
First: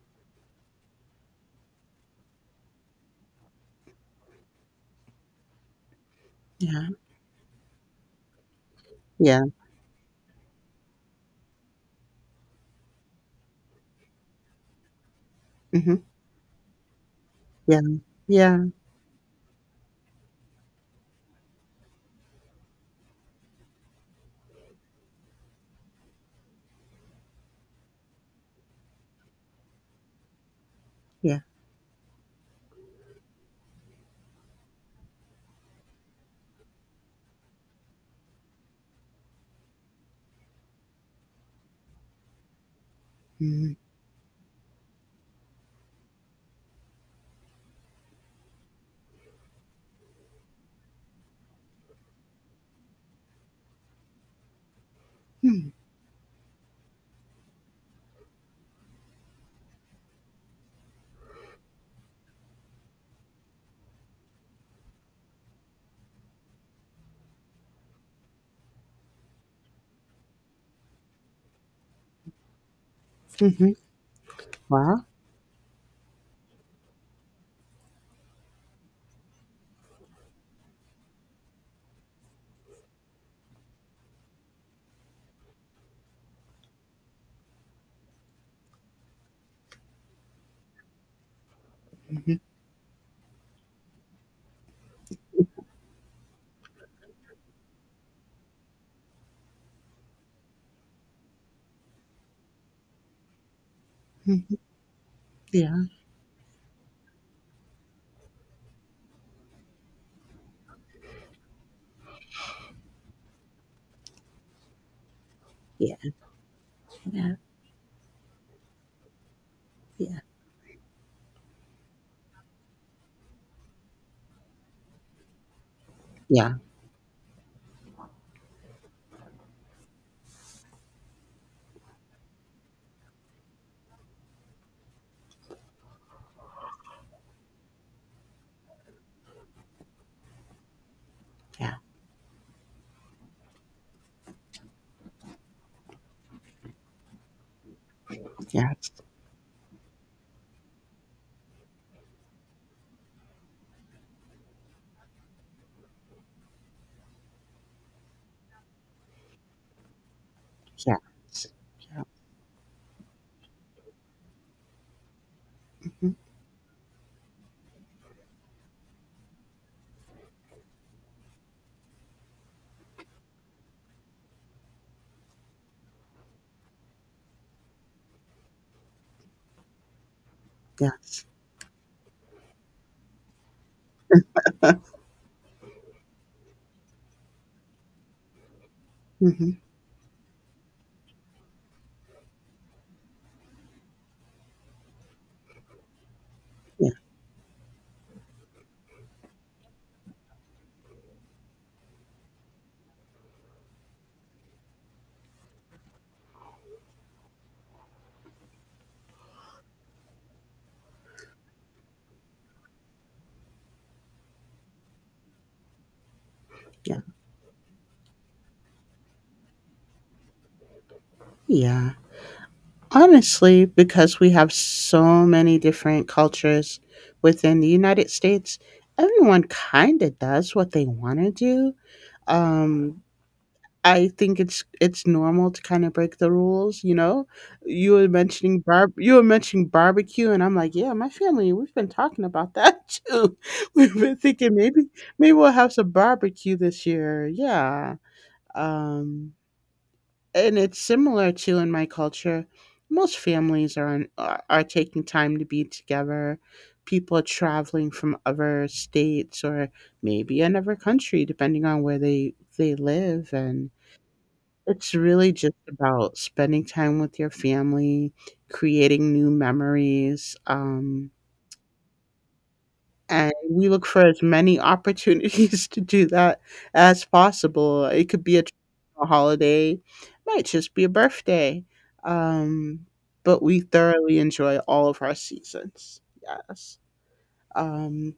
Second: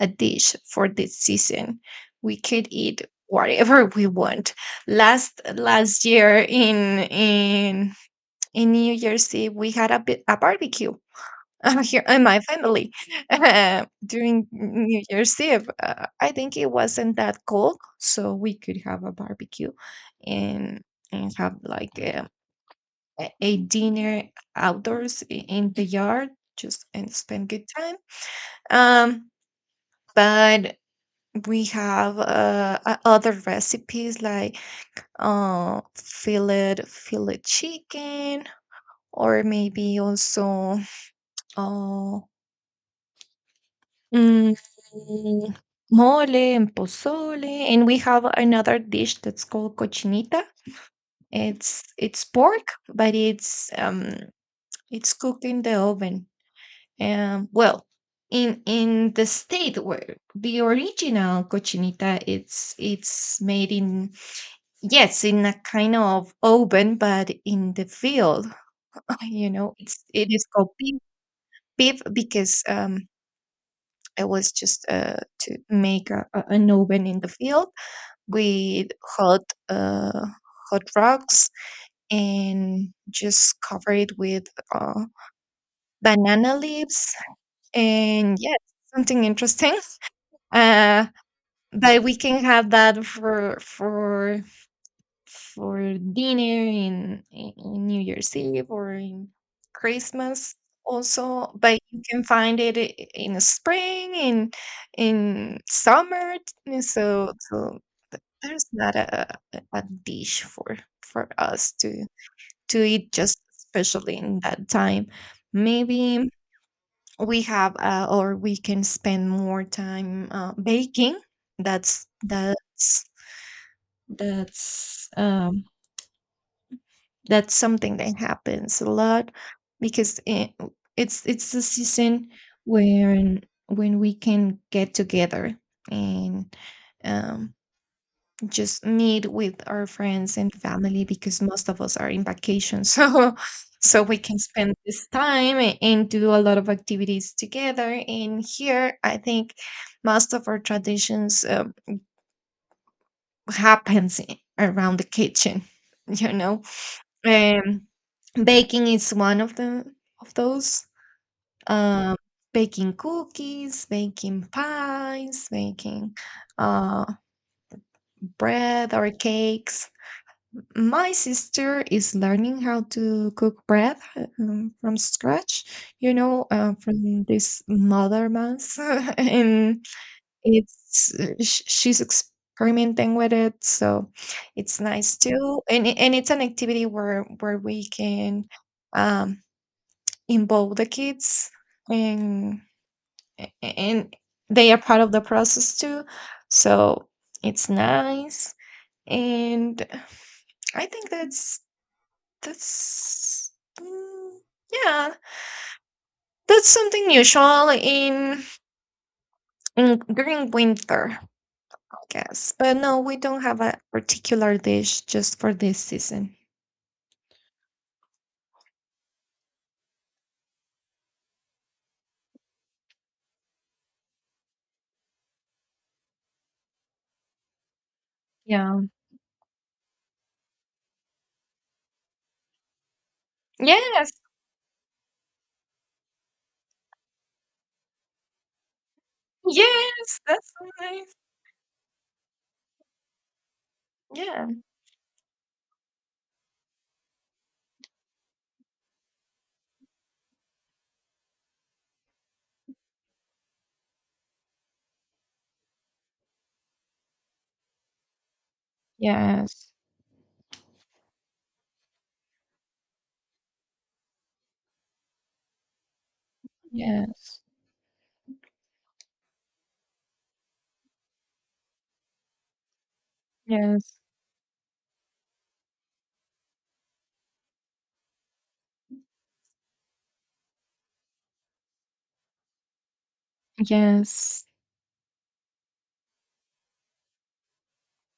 a dish for this season. We could eat whatever [LAUGHS] we want. Last last year
yeah,
in in in New Year's
yeah,
Eve we had a, bi- a barbecue [LAUGHS] here and my family. [LAUGHS] uh, during New Year's Eve,
mhm,
Uh, I think it wasn't that
yeah,
cold, so we
yeah,
could have a barbecue and and have like a, a a dinner outdoors i- in the yard, just and spend good time. Um, but
yeah,
we have uh, o- other recipes like uh fillet fillet chicken, or maybe also uh,
mhm,
Mm, mole and pozole. And we have another dish that's called cochinita. It's it's pork, but it's um it's cooked in
hmm,
the oven. Um, well, in in the state where the original cochinita, it's it's made in, yes, in a kind of oven, but in the field, [LAUGHS] you know, it's it is called beef, beef because um
mhm,
it was just
wow,
uh, to make a, a- an oven in the field with hot uh, hot rocks, and just cover it with uh, banana leaves, and yes, something interesting. [LAUGHS] Uh, but we
mhm,
can have that for for for dinner in, in New Year's Eve or in Christmas also, but you can find it i- in spring, in
mhm,
in
yeah,
summer. t- So so th- there's not a, a a dish for for us to to eat just especially in that time.
yeah,
Maybe
yeah,
we have uh, or we can spend more
yeah,
time uh, baking. That's that's that's um
yeah,
That's something that happens a lot because eh, it's it's the season when when we can get together and um, just meet with our friends and family, because most
yeah,
of us are in vacation, [LAUGHS] so so we can spend this time a- and do a lot of activities together. And
yes,
here, I think most of our traditions uh, happens i- around the kitchen, [LAUGHS] you know. Baking is one of the of those.
yes, yeah,
Um, baking cookies, baking pies, baking
mhm,
uh, bread or cakes. My sister is learning how to cook bread uh, um, from scratch. You know, uh, from this mother mass, [LAUGHS] and it's
yes,
uh, sh- she's experimenting with it, so it's
[LAUGHS]
nice too. And it- and it's an activity where where we can. Um,
mhm,
involve the kids and and they are part of the process too,
yeah,
so it's nice, and I think that's that's mm, yeah, that's something usual in, in during winter, I guess. But no, we don't have a particular dish just for this season.
yeah, yeah. Honestly, because we have so many different cultures within the United States,
Yeah,
everyone kind of does what they want to do. Um, I
yes,
think it's it's normal to kind of break the rules, you know. You were mentioning bar you were mentioning
yes,
barbecue, and
that's
I'm
so
like, yeah, my
nice.
family, we've been talking about that [LAUGHS] too. We've been
Yeah,
thinking maybe maybe we'll have some barbecue this year. Yeah, um, and it's similar to in my culture. Most families are on, are are taking time to be together. People are traveling from other states or
yes,
maybe another country, depending on where they they live, and it's really just about spending time with your
yes,
family, creating new memories, um, and we look
yes.
for as many opportunities [LAUGHS] to do that as possible. It could be a traditional holiday, it might just be a birthday, um, but we thoroughly
Yes.
enjoy all of our seasons. Yes. Um,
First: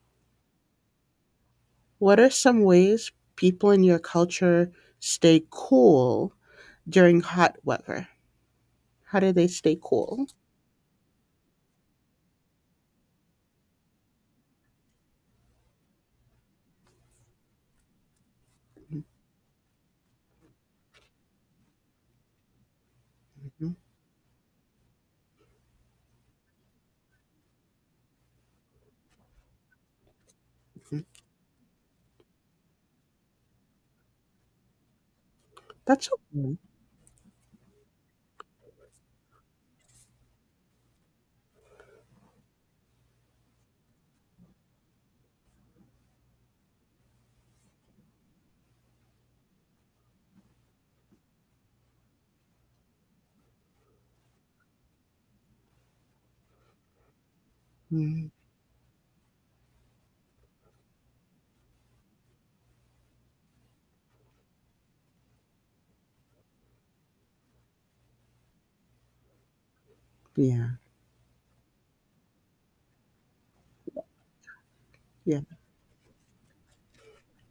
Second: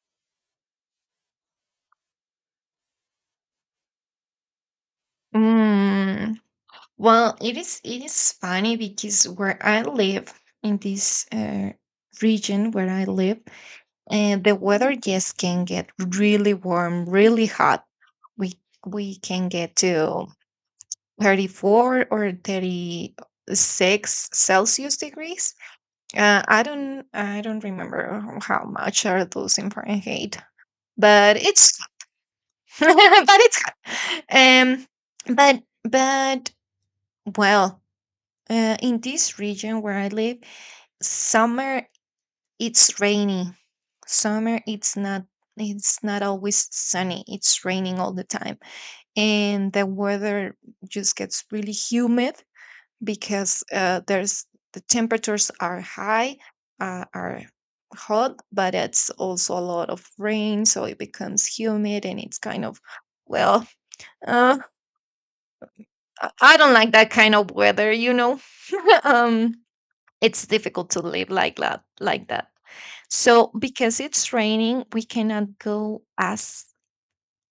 what are some ways people in your culture stay cool
Mm.
during
Well, it
hot
is it
weather?
is funny
How
because
do they
where
stay
I
cool?
live in this uh, region where I live, and the weather just can get really warm, really hot. We we can get to thirty-four or thirty-six Celsius degrees. Uh, I don't I don't remember how much are those in Fahrenheit,
Mm,
but it's [LAUGHS] but it's hot. Um, but
that's
but
okay.
well, uh, in this region where I live, summer it's rainy. Summer it's not it's not always sunny. It's raining all the time, and the weather just gets really humid because uh, there's the temperatures are high, uh, are
Mm,
hot, but it's also a lot of rain, so it becomes humid, and it's kind of, well, uh, I I don't like that kind of weather, you know. [LAUGHS] um it's
yeah,
difficult to live like that like that so because it's raining we
yeah,
cannot go as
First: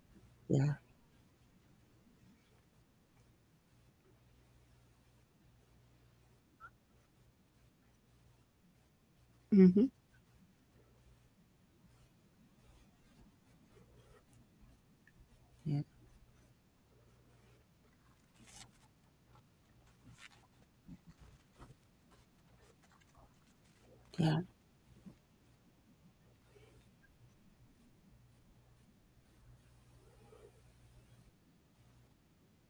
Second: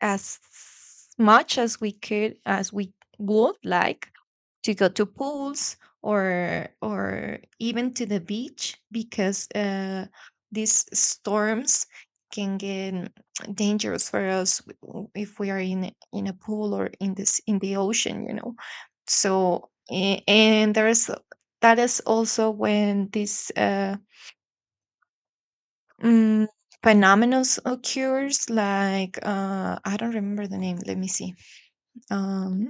as
yeah.
much as we could, as we would like, to go to pools or or even to the beach, because
Mhm.
uh, these storms can get [TSK] dangerous for us w- if we are
Yeah,
in in a pool or in this in the ocean, you know. So a- and there's that is also when this uh
yeah.
mm, phenomenon occurs, like uh I don't remember the name, let me see, um,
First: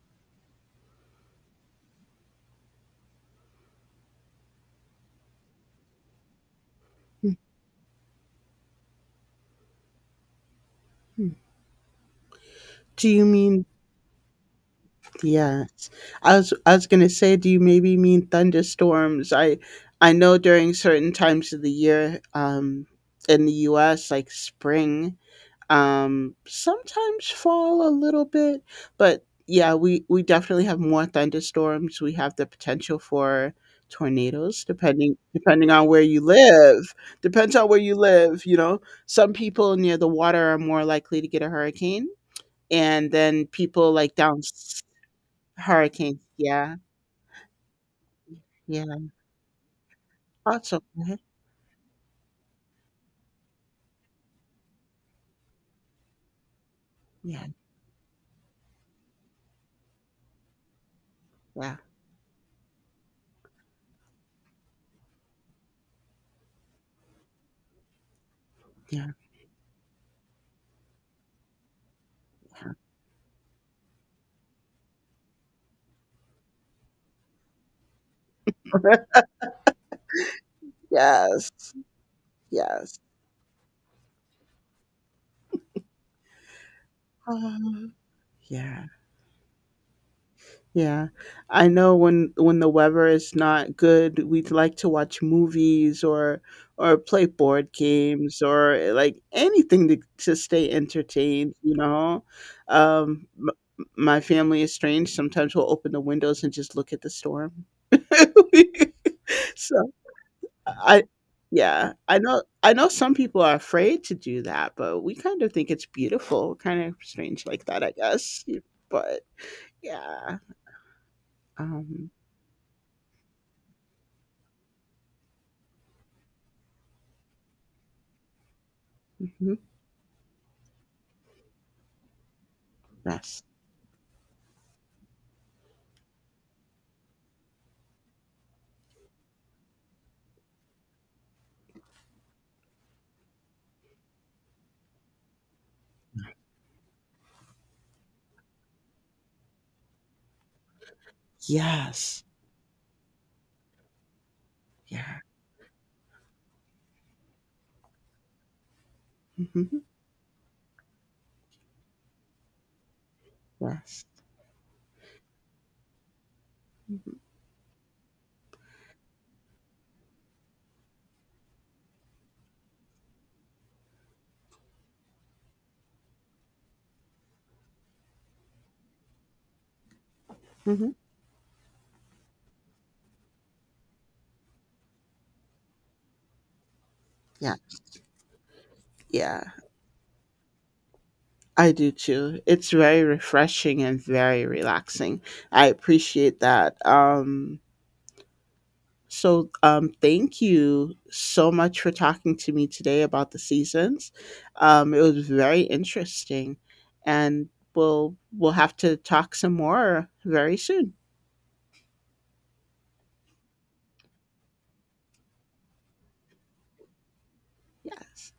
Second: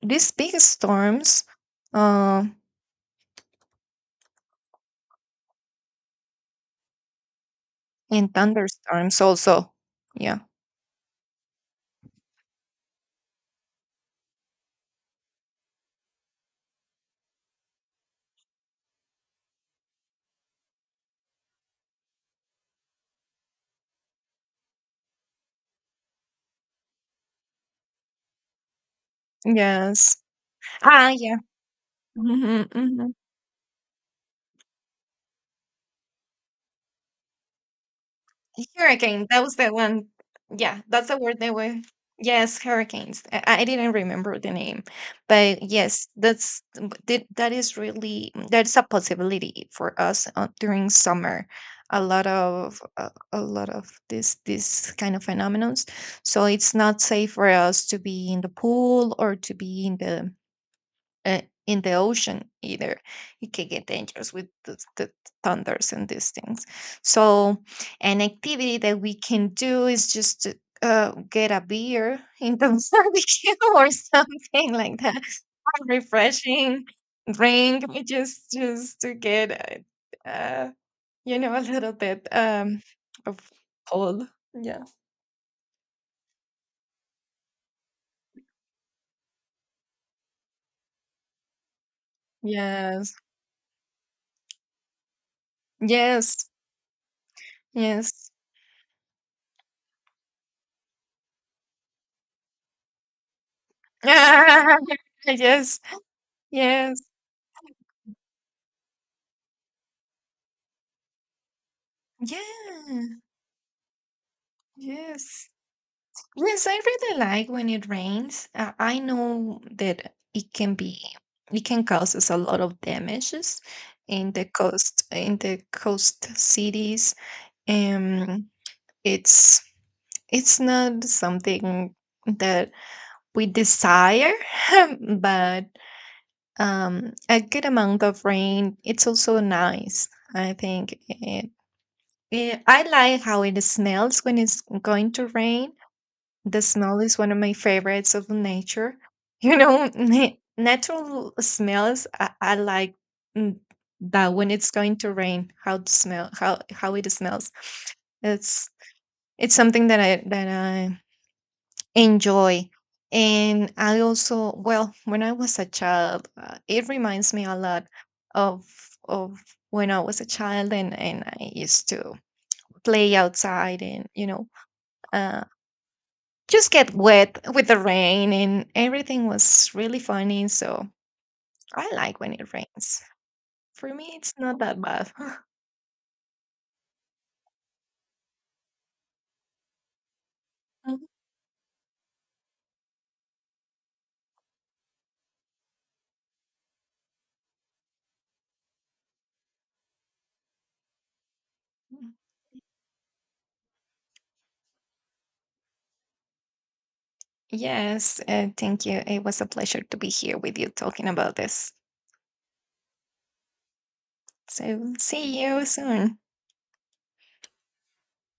these big storms, uh, and thunderstorms also. Yeah.
Mhm. Do you mean yes. I was I was gonna say, do you maybe mean thunderstorms? I I know during certain times of the year, um, in the U S, like spring, um sometimes fall a little bit, but yeah, we
Yes.
we definitely have more
Ah, yeah.
thunderstorms. We have the
Hmm,
potential
hmm.
for tornadoes, depending depending on where you live. Depends on where you live, you know.
Hurricane,
Some
that was the
people near the
one.
water are
Yeah,
more
that's the
likely to
word
get a
they were.
hurricane,
Yes,
and
hurricanes. I,
then
I
people
didn't
like down
remember the
s-
name, but yes,
hurricane,
that's
yeah.
that, that is really that's a
Yeah,
possibility for us uh,
also
during
mhm.
summer. A lot of uh, a lot of this this kind of phenomenons. So it's not safe
Yeah,
for us to be in the pool or to be in the uh,
yeah,
in the ocean either. It can get dangerous with the, the thunders and these things, so an activity that
yeah.
we can do is just to uh, get a beer in the [LAUGHS] barbecue or something like that, a refreshing drink, just just to
[LAUGHS]
get uh, uh, you
Yes,
know, a little bit um
yes.
of cold, yeah.
Uh, yeah. Yeah. I know when when the weather
Yes,
is not good, we'd like to watch movies or
yes,
or play board
yes.
games, or eh, like anything to to stay entertained, you know. Um m- m- my family is
[LAUGHS]
strange. Sometimes we'll
Yes, yes,
open the windows and just look
yes,
at the storm. [LAUGHS] So I yeah, I know I know some
yeah.
people are afraid to do that, but we kind
Yes.
of think it's beautiful,
Yes, I
kind of
really
strange
like
like
when
that,
it
I guess.
rains. Uh, I
But
know that
yeah.
it can be it can
Um,
cause us a lot of damages in the coast, in the coast cities. Um
mm-hmm.
it's it's not something that
Yes.
we desire, [LAUGHS] but um a good amount of rain, it's also nice. I think it, it, I like how it smells when it's going to rain. The smell is one of my favorites of nature. [LAUGHS] You know, na- natural smells.
Yes.
I, I like mm, that when it's going to
Yeah.
rain. How the smell? How how it smells. It's it's
Hmm.
something that I that I enjoy. And I
Yes.
also, well, when I was a child, uh, it reminds me a lot of of when I was a child, and and I used to play outside and you know, uh, just get wet with the rain, and everything was really funny, so
Hmm.
I like when it rains. For me, it's not that bad.
Yeah. Yeah.
[LAUGHS]
I do too. It's very refreshing and very relaxing. I appreciate that. Um so um thank you so much for talking to me today about the seasons. Um it was very interesting, and we'll
Yes, uh,
we'll have
thank
to
you, it
talk
was a
some
pleasure to be
more
here
very
with you
soon.
talking about this, so see you soon.
Yes.